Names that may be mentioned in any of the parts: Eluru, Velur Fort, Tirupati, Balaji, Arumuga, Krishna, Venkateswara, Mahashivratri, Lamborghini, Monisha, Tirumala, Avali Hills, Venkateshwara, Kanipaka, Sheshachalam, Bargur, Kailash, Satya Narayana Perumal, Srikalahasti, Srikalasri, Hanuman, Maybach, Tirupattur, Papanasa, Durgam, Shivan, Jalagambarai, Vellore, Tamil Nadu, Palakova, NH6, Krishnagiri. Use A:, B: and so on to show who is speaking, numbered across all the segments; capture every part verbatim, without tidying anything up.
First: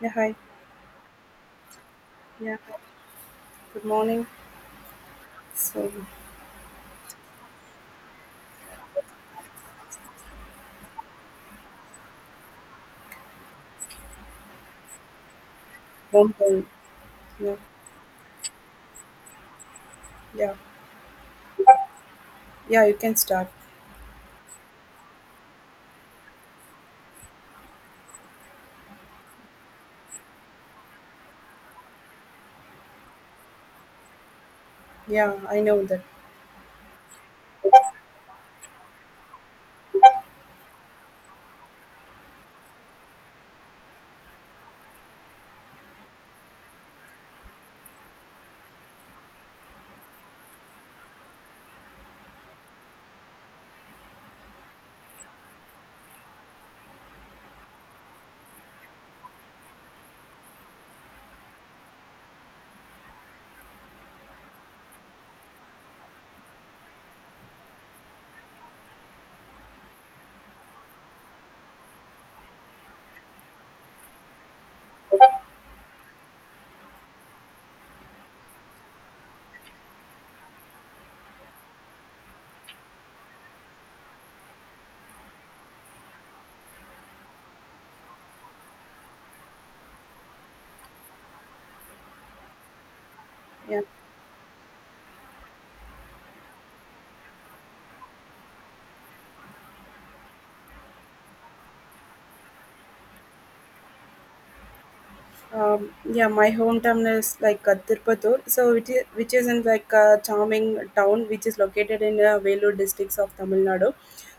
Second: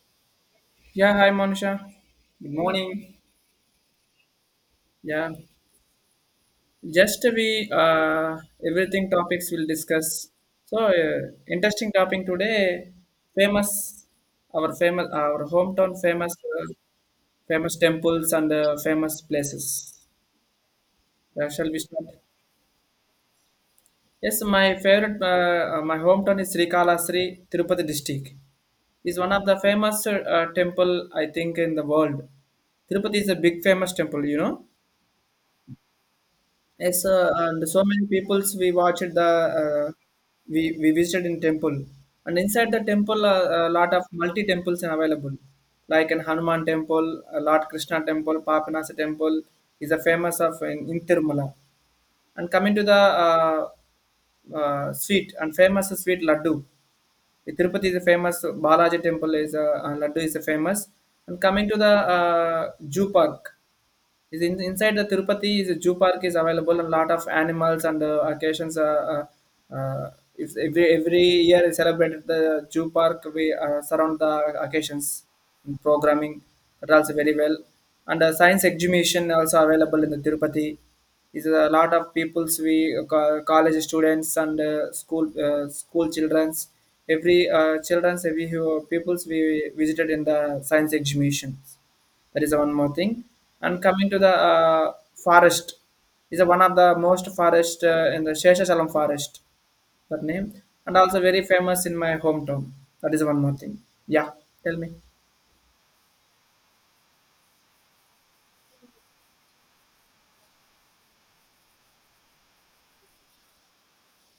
A: Yeah, hi.
B: Yeah, hi Monisha. Good
A: Yeah, hi.
B: morning.
A: Good morning.
B: Yeah,
A: So,
B: just we uh, everything topics we'll discuss. So uh, interesting topic today. Famous, our famous, our hometown famous,
A: home call.
B: uh,
A: Yeah,
B: famous temples and uh, famous places.
A: yeah,
B: Uh, shall we start?
A: yeah, you can start.
B: Yes, my favorite, uh, uh, my hometown is Srikalasri, Tirupati district. Is one of the famous uh, uh, temple I think in the world. Tirupati is a big famous temple, you know.
A: Yeah, I know that.
B: Yes, uh, and so many peoples we watched the uh, we we visited in temple, and inside the temple uh, a lot of multi temples are available, like in Hanuman temple, uh, Lord Krishna temple, Papanasa temple is a famous of in, in Tirumala, and coming to the uh, uh, sweet and famous sweet laddu. The Tirupati is a famous Balaji temple is a, and laddu is a famous, and coming to the uh, Jew park is in, inside the Tirupati is a zoo park is available and lot of animals and uh, occasions. Uh, uh, uh, if every every year is celebrated the zoo park we uh, surround the occasions in programming that also very well and uh, science exhibition also available in the Tirupati is a lot of people's we uh, co- college students and uh, school uh, school childrens every uh, childrens every who- people's we visited in the science exhibitions. That is one more thing. And
A: Yeah,
B: coming to the uh, forest is one of the most forest uh, in the Sheshachalam forest. That name and also very famous in my hometown. That is one more thing. Yeah, tell me.
A: um, yeah, my hometown is like uh, Tirupattur, so it is, which is in like a charming town which is located in uh, Vellore districts of Tamil Nadu.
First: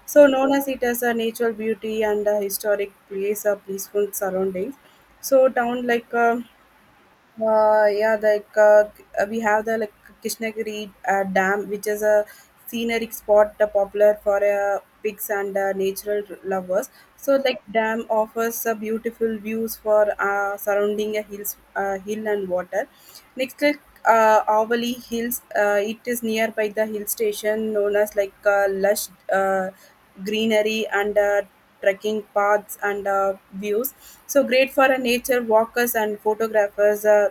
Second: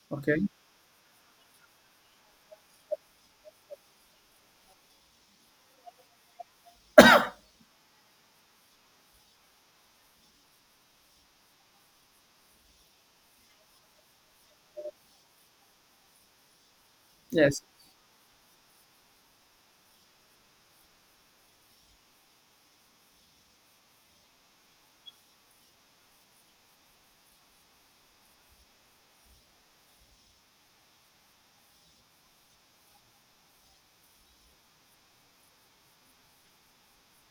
A: So,
B: Okay.
A: known as it as a natural beauty and a historic place, a peaceful surroundings. So, town like uh, Uh, yeah, like uh, we have the like Krishnagiri uh, Dam, which is a scenic spot uh, popular for uh, pigs and uh, natural lovers. So, like
B: Yes.
A: dam offers uh, beautiful views for uh, surrounding a hills, uh, hill and water. Next, like uh, Avali Hills, uh, it is nearby the hill station known as like uh, lush uh, greenery and uh, trekking paths and uh, views so great for uh, nature walkers and photographers uh,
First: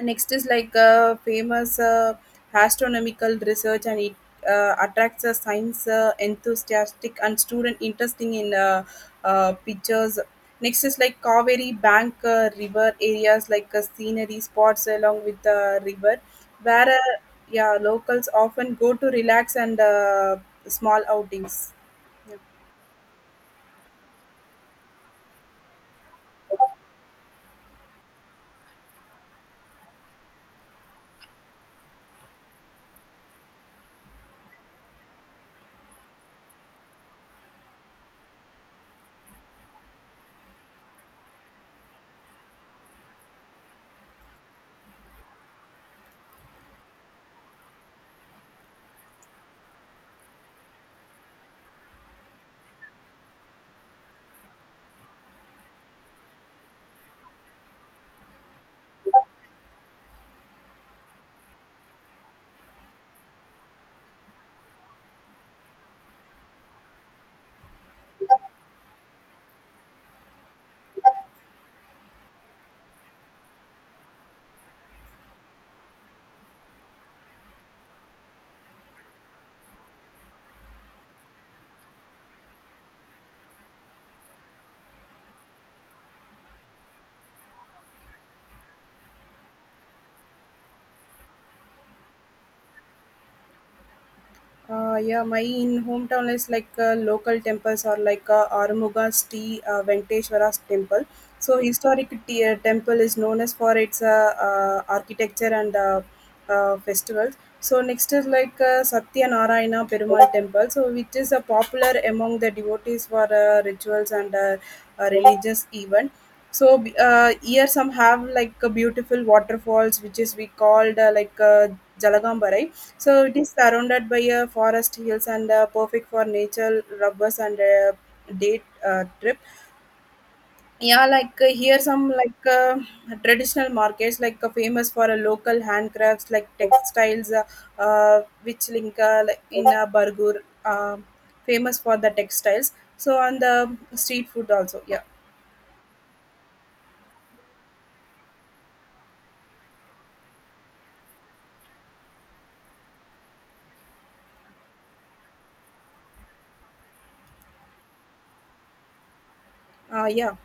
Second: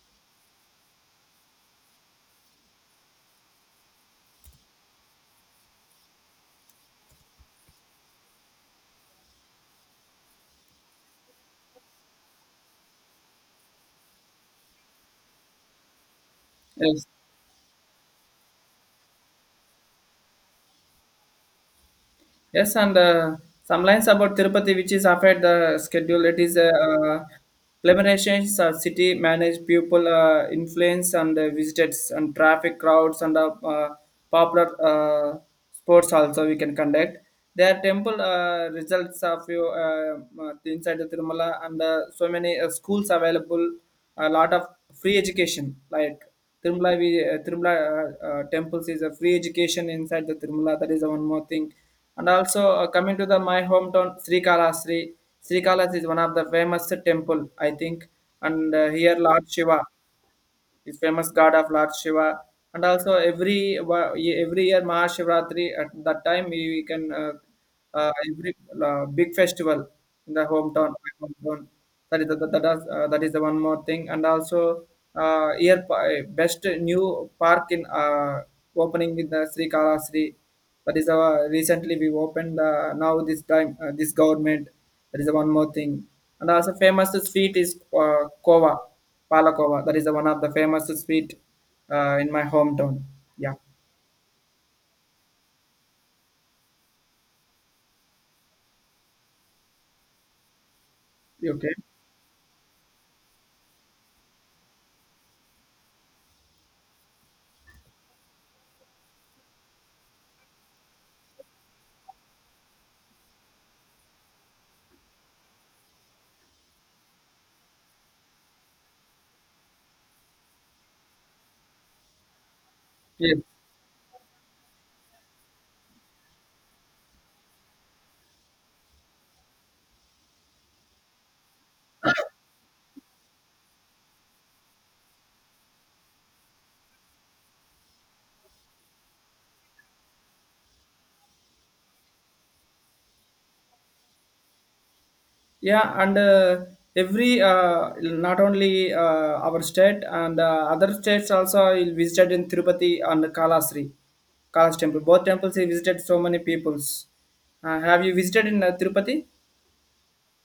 A: Next is like uh, famous uh, astronomical research and it uh, attracts uh, science uh, enthusiastic and student interesting in uh, uh, pictures. Next is like Kaveri bank uh, river areas like uh, scenery spots along with the river where
B: Yes.
A: uh, yeah locals often go to relax and uh, small outings, yeah.
B: Yes, and uh, some lines about Tirupati, which is after the schedule. It is a uh, limitations of city managed people uh, influence and uh, visitors and traffic crowds and uh, uh, popular uh, sports also we can conduct. Their temple uh, results of you uh, uh, inside the Tirumala and uh, so many uh, schools available. A lot of free education like Tirumala, we, uh, Tirumala uh, uh, temples is a free education inside the Tirumala. That is one more thing and also uh, coming to the my hometown Sri Sri Srikalasri is one of the famous temple I think, and uh, here Lord Shiva. Is famous god of Lord Shiva. And also every wa- every year Mahashivratri at that time we, we can uh, uh, every uh, big festival in the hometown. My hometown. That is the, that, that, is, uh, that is the one more thing. And also uh, year pa- best new park in uh, opening in the Sri Kalasri. That is our recently we opened uh, now this time uh, this government. That is one more thing. And also famous sweet is uh, kova. Palakova, that is the one of the famous sweet uh, in my hometown. Yeah.
A: Uh, yeah, my in hometown is like uh, local temples are like uh, Arumuga's T uh, Venkateswara's temple. So
B: Okay.
A: historic t- uh, temple is known as for its uh, uh, architecture and uh, uh, festivals. So next is like uh, Satya Narayana Perumal temple, so which is uh, popular among the devotees for uh, rituals and uh, uh, religious event so b- uh, Here some have like a beautiful waterfalls which is we called uh, like uh, Jalagambarai. So it
B: Yes.
A: is surrounded by uh, forest hills and uh, perfect for nature rubbers and uh, date uh, trip. Yeah, like uh, here some like uh, traditional markets like uh, famous for uh, local handcrafts like textiles uh, uh, which link uh, like in uh, Bargur uh, famous for the textiles. So on the street food also. Yeah.
B: Yeah, and uh, every uh, not only uh, our state and uh, other states also I visited in Tirupati and Kalasri, Kailash temple. Both temples I visited so many peoples. Uh, have you visited in uh, Tirupati?
A: Uh, yeah.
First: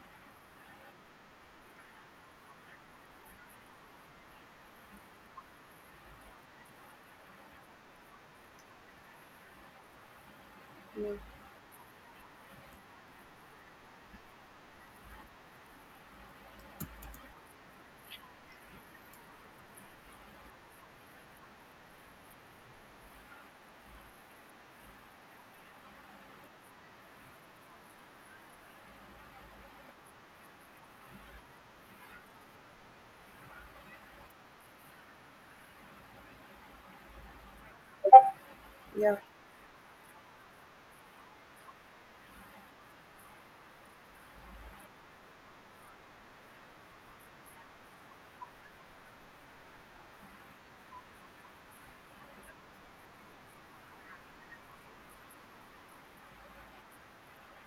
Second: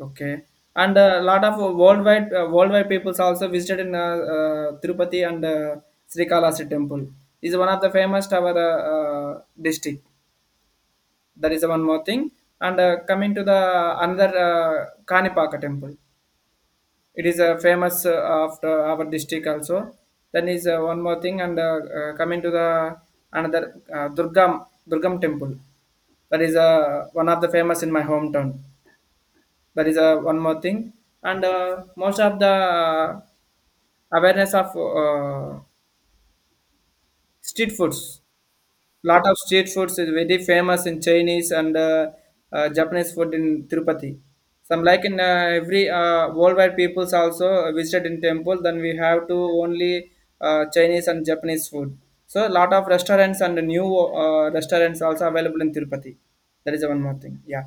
B: Okay. And a lot of uh, worldwide uh, worldwide peoples also visited in uh, uh, Tirupati and uh, Srikalahasti temple. Is one of the famous to our uh, uh, district.
A: Mm.
B: That is one more thing. And uh, coming to the another uh, Kanipaka temple. It is a famous uh, after our district also. Then is uh, one more thing and uh, uh, coming to the another uh, Durgam Durgam temple. That is uh, one of the famous in my hometown. That is uh, one more thing and uh, most of the uh, awareness of uh, street foods.
A: Yeah.
B: Lot of street foods is very famous in chinese and uh, uh, japanese food in tirupati, some like in uh, every uh, worldwide peoples also visited in temple then we have to only uh, chinese and japanese food, so lot of restaurants and new uh, restaurants also available in tirupati. That is one more thing. Yeah.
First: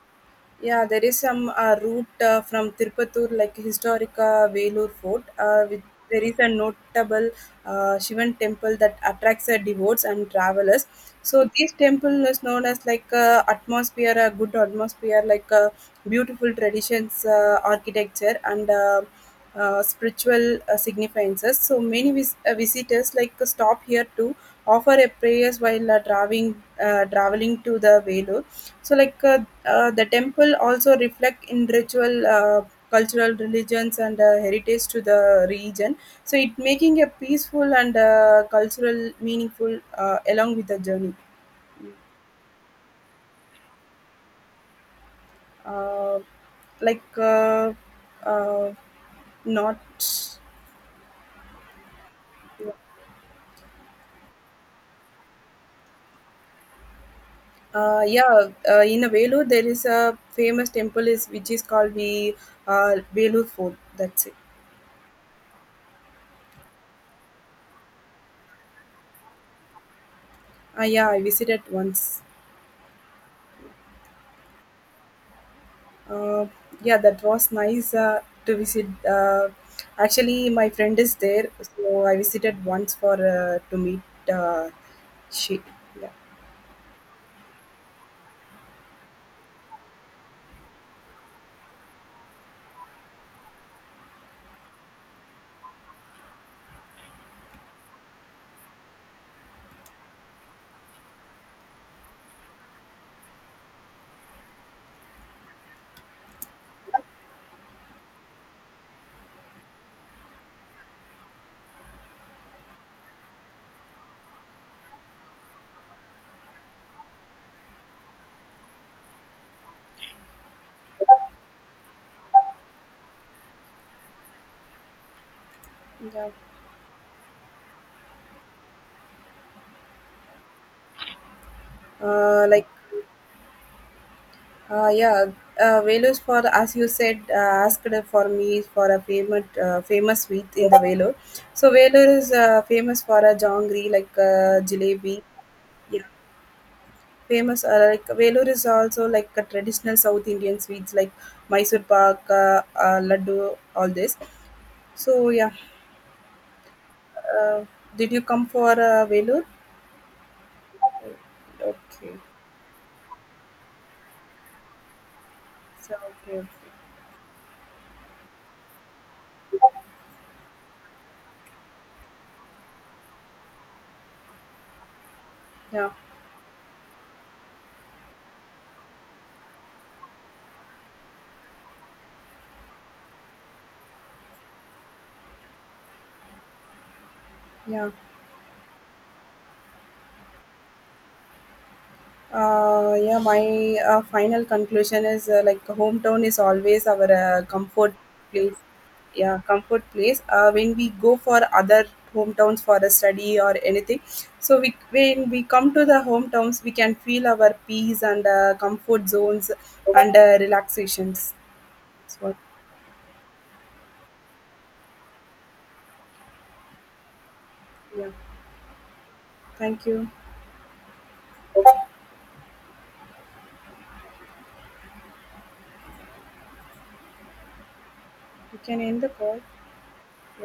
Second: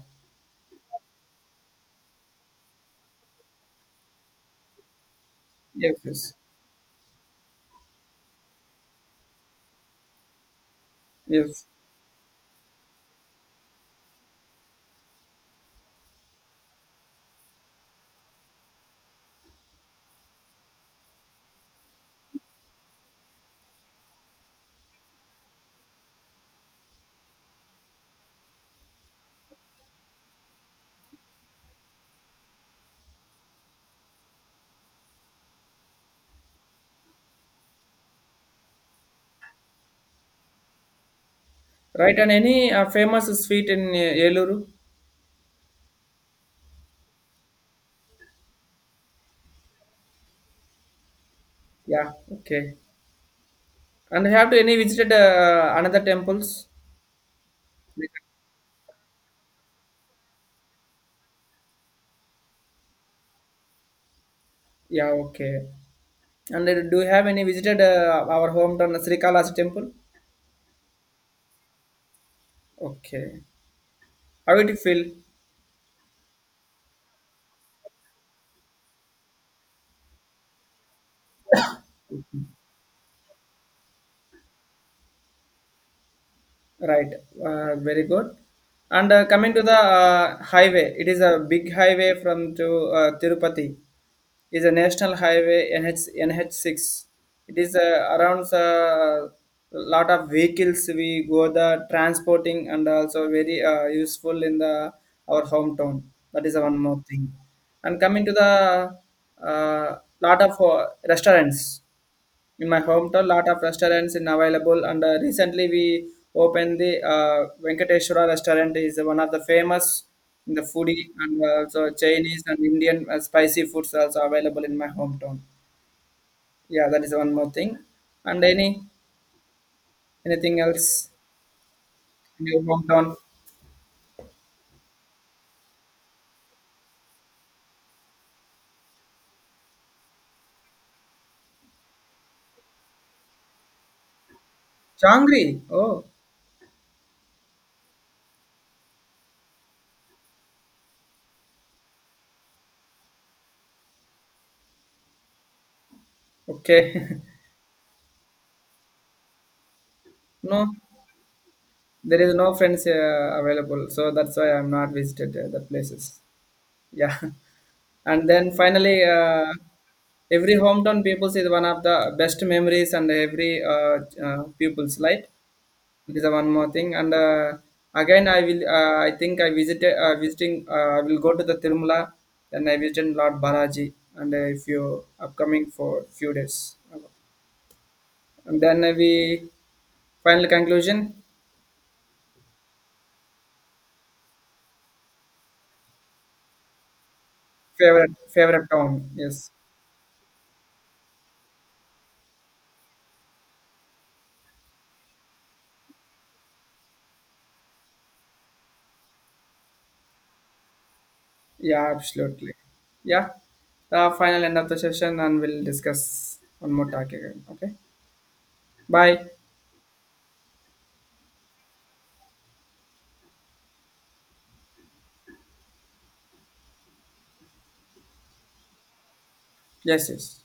A: Yeah, there is some uh, route uh, from Tirupattur, like historic uh, Velur Fort. Uh, with,
B: Yes,
A: there
B: yes,
A: is a notable uh, Shivan temple that attracts uh, devotes and travelers. So
B: yes.
A: this temple is known as like uh, atmosphere, a good atmosphere, like uh, beautiful traditions, uh, architecture, and uh, uh, spiritual uh, significances. So many vis- uh, visitors like uh, stop here to offer a prayers while uh, traveling, uh, traveling to the Velur. So like uh, uh, the temple also reflect in ritual, uh, cultural religions and uh, heritage to the region. So it making a peaceful and uh, cultural meaningful uh, along with the journey.
B: Right, and any uh, famous street in uh, Eluru?
A: Uh, like uh, uh, not.
B: Yeah, okay. And have you any visited uh, another temples?
A: Uh, yeah, uh, in a Velu there is a famous temple is which is called the uh, Velu Fort. That's it.
B: Yeah, okay. And uh, do you have any visited uh, our hometown Sri Kailas temple?
A: Uh, yeah, I visited once.
B: Okay. How did you feel?
A: Uh, yeah, that was nice uh, to visit. Uh, actually, my friend is there, so I visited once for uh, to meet. Uh, she, yeah,
B: Right, uh, very good. And uh, coming to the uh, highway, it is a big highway from to uh, Tirupati. Is a national highway NH N H six. It is uh, around a lot of vehicles we go the transporting and also very uh, useful in the our hometown. That is one more thing. And coming to the uh, lot of uh, restaurants. In my hometown, lot of restaurants in available, and uh, recently we opened the uh, Venkateshwara restaurant. Is one of the famous in the foodie, and uh, also Chinese and Indian uh, spicy foods also available in my hometown.
A: yeah.
B: Yeah, that is one more thing. And any anything else in
A: Uh,
B: your
A: like,
B: hometown?
A: uh, yeah. Uh, Vellore for as you said uh, asked for me for a famous uh, famous sweet in the Vellore. So Vellore is uh, famous for a jongri like uh, jalebi.
B: Changri. Oh,
A: Yeah. Famous uh, like Velur is also like a traditional South Indian sweets like Mysore pak, uh, uh, laddu, all this. So yeah,
B: okay.
A: uh, did you come for uh, Velur?
B: No,
A: Okay,
B: there is no friends uh, available, so that's why I'm not visited uh, the
A: so
B: places.
A: okay, okay.
B: Yeah. And then finally uh, every hometown peoples is one of the best memories and every uh, uh, people's life.
A: Yeah,
B: It is the one more thing and uh, again i will uh, I think I visited uh, visiting uh, I will go to the tirumala, then I visited lord balaji and uh, if you upcoming for few days
A: yeah.
B: and then we final conclusion.
A: Uh, yeah, my uh, final conclusion is uh, like hometown is always our uh, comfort
B: Favorite
A: place.
B: favorite town,
A: Yeah,
B: yes.
A: comfort place. Uh, when we go for other hometowns for a study or anything, so we when we come to the hometowns, we can feel our peace and uh, comfort zones and uh, relaxations.
B: Yeah,
A: So
B: absolutely. Yeah, the final end of the session, and we'll discuss one more talk again. Okay,
A: yeah,
B: bye.
A: thank you. You can end the call.
B: Yes, yes.